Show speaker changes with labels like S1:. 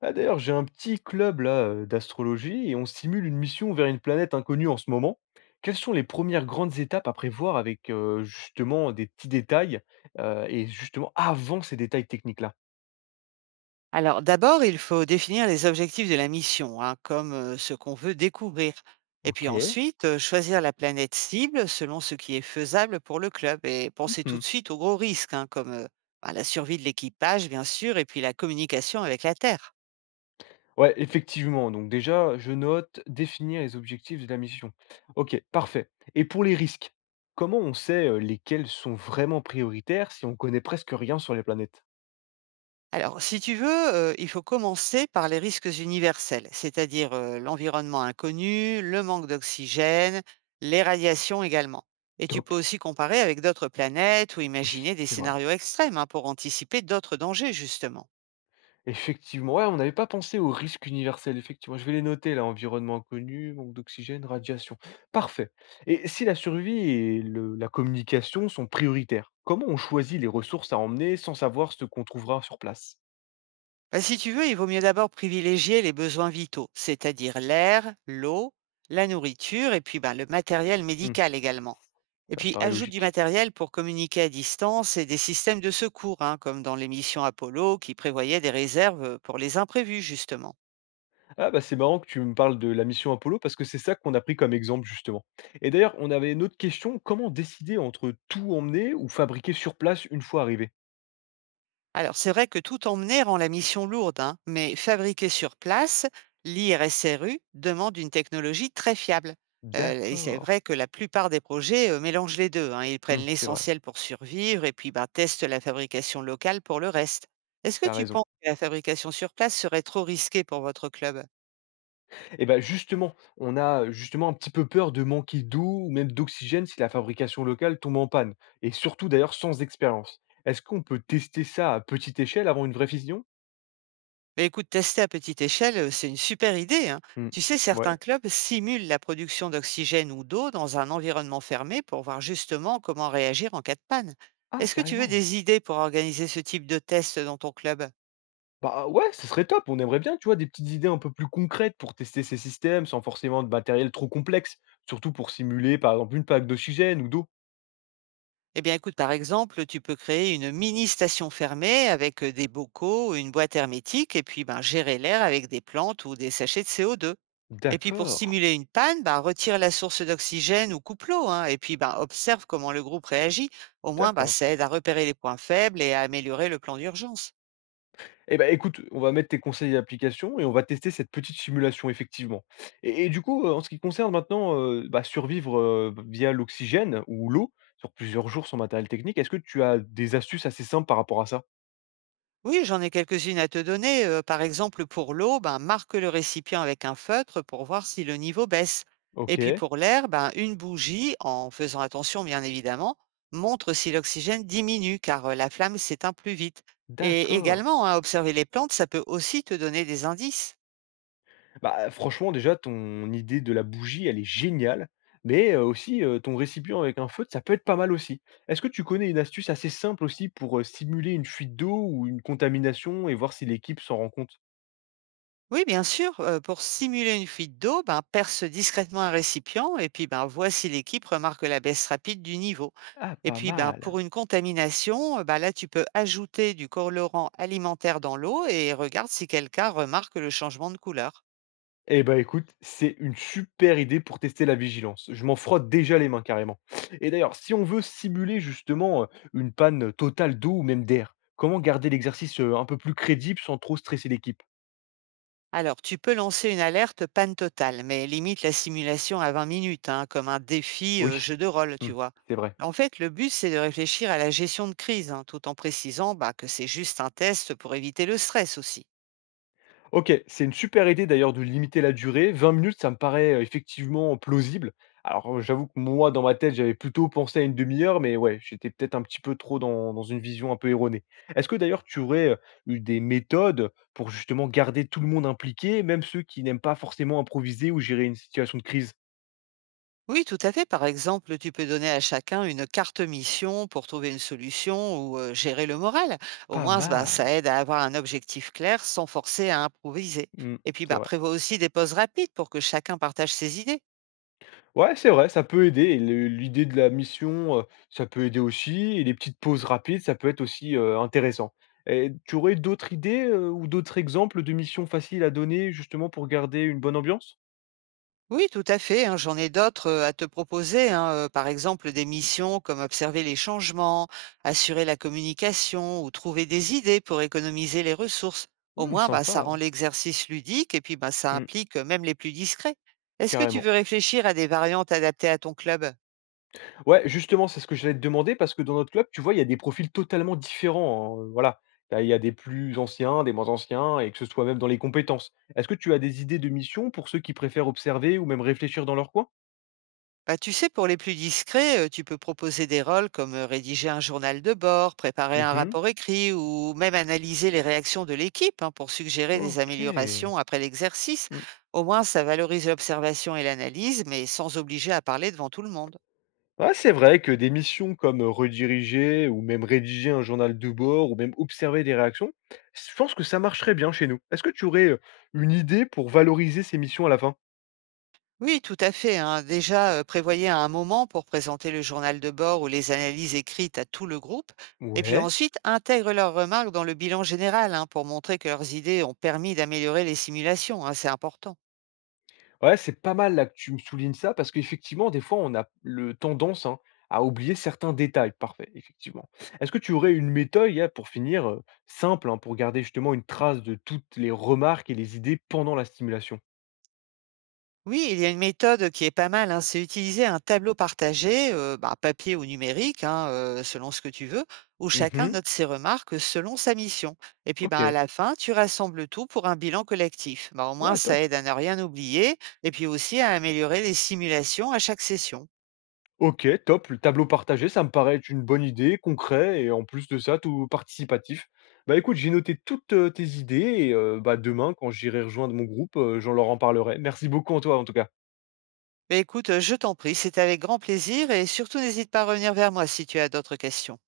S1: Ah, d'ailleurs, j'ai un petit club là d'astrologie et on simule une mission vers une planète inconnue en ce moment. Quelles sont les premières grandes étapes à prévoir avec justement des petits détails et justement avant ces détails techniques-là.
S2: Alors d'abord, il faut définir les objectifs de la mission, hein, comme ce qu'on veut découvrir. Et puis
S1: Ok.
S2: ensuite, choisir la planète cible selon ce qui est faisable pour le club et penser tout
S1: Mhm.
S2: de suite aux gros risques, hein, comme bah, la survie de l'équipage, bien sûr, et puis la communication avec la Terre.
S1: Ouais, effectivement. Donc déjà, je note définir les objectifs de la mission. Ok, parfait. Et pour les risques, comment on sait lesquels sont vraiment prioritaires si on connaît presque rien sur les planètes?
S2: Alors, si tu veux, il faut commencer par les risques universels, c'est-à-dire, l'environnement inconnu, le manque d'oxygène, les radiations également. Et tu
S1: Top.
S2: peux aussi comparer avec d'autres planètes ou imaginer
S1: Oui,
S2: des
S1: c'est vrai.
S2: scénarios extrêmes, hein, pour anticiper d'autres dangers justement.
S1: Effectivement, ouais, on n'avait pas pensé aux risques universels, effectivement. Je vais les noter là, environnement inconnu, manque d'oxygène, radiation. Parfait. Et si la survie et la communication sont prioritaires, comment on choisit les ressources à emmener sans savoir ce qu'on trouvera sur place?
S2: Bah, si tu veux, il vaut mieux d'abord privilégier les besoins vitaux, c'est-à-dire l'air, l'eau, la nourriture et puis ben, le matériel
S1: Hmm.
S2: médical également. Et
S1: Ça me
S2: puis
S1: paraît
S2: ajoute du
S1: logique.
S2: matériel pour communiquer à distance et des systèmes de secours, hein, comme dans l'émission Apollo qui prévoyait des réserves pour les imprévus justement.
S1: Ah bah, c'est marrant que tu me parles de la mission Apollo parce que c'est ça qu'on a pris comme exemple justement. Et d'ailleurs, on avait une autre question, comment décider entre tout emmener ou fabriquer sur place une fois arrivé?
S2: Alors, c'est vrai que tout emmener rend la mission lourde, hein, mais fabriquer sur place, l'IRSRU demande une technologie très fiable. Et c'est
S1: D'accord.
S2: vrai que la plupart des projets mélangent les deux, hein. Ils
S1: Hmm,
S2: prennent
S1: c'est vrai,
S2: l'essentiel pour survivre et puis bah, testent la fabrication locale pour le reste. Est-ce que
S1: t'as
S2: tu
S1: raison.
S2: penses que la fabrication sur place serait trop risquée pour votre club?
S1: Et ben justement, on a justement un petit peu peur de manquer d'eau ou même d'oxygène si la fabrication locale tombe en panne, et surtout d'ailleurs sans expérience. Est-ce qu'on peut tester ça à petite échelle avant une vraie fission?
S2: Bah, écoute, tester à petite échelle, c'est une super idée, hein.
S1: Hmm.
S2: Tu sais,
S1: Ouais.
S2: certains clubs simulent la production d'oxygène ou d'eau dans un environnement fermé pour voir justement comment réagir en cas de panne.
S1: Ah,
S2: Est-ce que tu veux
S1: carrément.
S2: des idées pour organiser ce type de test dans ton club?
S1: Bah ouais, ce serait top. On aimerait bien, tu vois, des petites idées un peu plus concrètes pour tester ces systèmes sans forcément de matériel trop complexe, surtout pour simuler par exemple une plaque d'oxygène ou d'eau.
S2: Eh bien, écoute, par exemple, tu peux créer une mini station fermée avec, des bocaux, une boîte hermétique et puis, ben, gérer l'air avec des plantes ou des sachets de CO2. Et puis pour
S1: D'accord,
S2: simuler une panne, bah, retire la source d'oxygène ou coupe l'eau, hein, et puis bah, observe comment le groupe réagit. Au moins, bah,
S1: d'accord.
S2: ça aide à repérer les points faibles et à améliorer le plan d'urgence.
S1: Eh ben, écoute, on va mettre tes conseils d'application et on va tester cette petite simulation effectivement. Et du coup, en ce qui concerne maintenant, bah, survivre, via l'oxygène ou l'eau sur plusieurs jours sans matériel technique, est-ce que tu as des astuces assez simples par rapport à ça?
S2: Oui, j'en ai quelques-unes à te donner. Par exemple, pour l'eau, ben, marque le récipient avec un feutre pour voir si le niveau baisse. Et puis
S1: OK,
S2: pour l'air, ben, une bougie, en faisant attention bien évidemment, montre si l'oxygène diminue car la flamme s'éteint plus vite. Et
S1: d'accord.
S2: également, hein, observer les plantes, ça peut aussi te donner des indices.
S1: Bah, franchement, déjà ton idée de la bougie, elle est géniale, mais aussi, ton récipient avec un feu, ça peut être pas mal aussi. Est-ce que tu connais une astuce assez simple aussi pour simuler une fuite d'eau ou une contamination et voir si l'équipe s'en rend compte?
S2: Oui, bien sûr. Pour simuler une fuite d'eau, ben, perce discrètement un récipient et puis ben, vois si l'équipe remarque la baisse rapide du niveau.
S1: Ah,
S2: Et
S1: pas
S2: puis, ben, pour
S1: mal!
S2: une contamination, ben, là, tu peux ajouter du colorant alimentaire dans l'eau et regarde si quelqu'un remarque le changement de couleur.
S1: Eh ben, écoute, c'est une super idée pour tester la vigilance. Je m'en frotte déjà les mains carrément. Et d'ailleurs, si on veut simuler justement une panne totale d'eau ou même d'air, comment garder l'exercice un peu plus crédible sans trop stresser l'équipe?
S2: Alors, tu peux lancer une alerte panne totale, mais limite la simulation à 20 minutes, hein, comme un défi
S1: Oui.
S2: jeu de rôle, tu
S1: Hmm,
S2: vois.
S1: c'est vrai.
S2: En fait, le but, c'est de réfléchir à la gestion de crise, hein, tout en précisant bah, que c'est juste un test pour éviter le stress aussi.
S1: OK, c'est une super idée d'ailleurs de limiter la durée. 20 minutes, ça me paraît effectivement plausible. Alors, j'avoue que moi, dans ma tête, j'avais plutôt pensé à une demi heure, mais ouais, j'étais peut-être un petit peu trop dans une vision un peu erronée. Est-ce que d'ailleurs tu aurais eu des méthodes pour justement garder tout le monde impliqué, même ceux qui n'aiment pas forcément improviser ou gérer une situation de crise?
S2: Oui, tout à fait. Par exemple, tu peux donner à chacun une carte mission pour trouver une solution ou gérer le moral. Au
S1: Pas
S2: moins, bah, ça
S1: mal.
S2: aide à avoir un objectif clair sans forcer à improviser.
S1: Mmh,
S2: Et puis,
S1: c'est
S2: bah,
S1: vrai.
S2: prévois aussi des pauses rapides pour que chacun partage ses idées.
S1: Ouais, c'est vrai, ça peut aider, et le l'idée de la mission, ça peut aider aussi, et les petites pauses rapides, ça peut être aussi intéressant. Et tu aurais d'autres idées ou d'autres exemples de missions faciles à donner justement pour garder une bonne ambiance?
S2: Oui, tout à fait, hein, j'en ai d'autres, à te proposer, hein, par exemple des missions comme observer les changements, assurer la communication ou trouver des idées pour économiser les ressources. Au
S1: Mmh,
S2: moins, bah,
S1: sympa.
S2: ça rend l'exercice ludique et puis, bah, ça
S1: Mmh,
S2: implique, même les plus discrets. Est-ce que tu
S1: carrément.
S2: veux réfléchir à des variantes adaptées à ton club?
S1: Ouais, justement, c'est ce que j'allais te demander parce que dans notre club, tu vois, il y a des profils totalement différents, hein, voilà. Tu Il y a des plus anciens, des moins anciens, et que ce soit même dans les compétences. Est-ce que tu as des idées de missions pour ceux qui préfèrent observer ou même réfléchir dans leur coin?
S2: Bah, tu sais, pour les plus discrets, tu peux proposer des rôles comme rédiger un journal de bord, préparer un
S1: Mmh.
S2: rapport écrit ou même analyser les réactions de l'équipe, hein, pour suggérer des
S1: OK.
S2: améliorations après l'exercice.
S1: Mmh.
S2: Au moins, ça valorise l'observation et l'analyse, mais sans obliger à parler devant tout le monde.
S1: Ouais, c'est vrai que des missions comme rediriger ou même rédiger un journal de bord ou même observer des réactions, je pense que ça marcherait bien chez nous. Est-ce que tu aurais une idée pour valoriser ces missions à la fin?
S2: Oui, tout à fait, hein. Déjà, prévoyez un moment pour présenter le journal de bord ou les analyses écrites à tout le groupe. Et puis
S1: Ouais.
S2: ensuite, intègre leurs remarques dans le bilan général, hein, pour montrer que leurs idées ont permis d'améliorer les simulations, hein. C'est important.
S1: Ouais, c'est pas mal là que tu me soulignes ça parce qu'effectivement, des fois, on a le tendance, hein, à oublier certains détails. Parfait, effectivement. Est-ce que tu aurais une méthode là, pour finir, simple, hein, pour garder justement une trace de toutes les remarques et les idées pendant la stimulation?
S2: Oui, il y a une méthode qui est pas mal, hein, c'est utiliser un tableau partagé, bah, papier ou numérique, hein, selon ce que tu veux, où chacun
S1: Mhm.
S2: note ses remarques selon sa mission. Et puis ben à
S1: Ok.
S2: la fin, tu rassembles tout pour un bilan collectif. Bah, au moins,
S1: Ouais,
S2: ça
S1: top.
S2: aide à ne rien oublier et puis aussi à améliorer les simulations à chaque session.
S1: OK, top, le tableau partagé, ça me paraît être une bonne idée, concret et en plus de ça, tout participatif. Bah, écoute, j'ai noté toutes tes idées, et bah, demain quand j'irai rejoindre mon groupe, je leur en parlerai. Merci beaucoup en toi en tout cas.
S2: Mais écoute, je t'en prie, c'est avec grand plaisir et surtout n'hésite pas à revenir vers moi si tu as d'autres questions.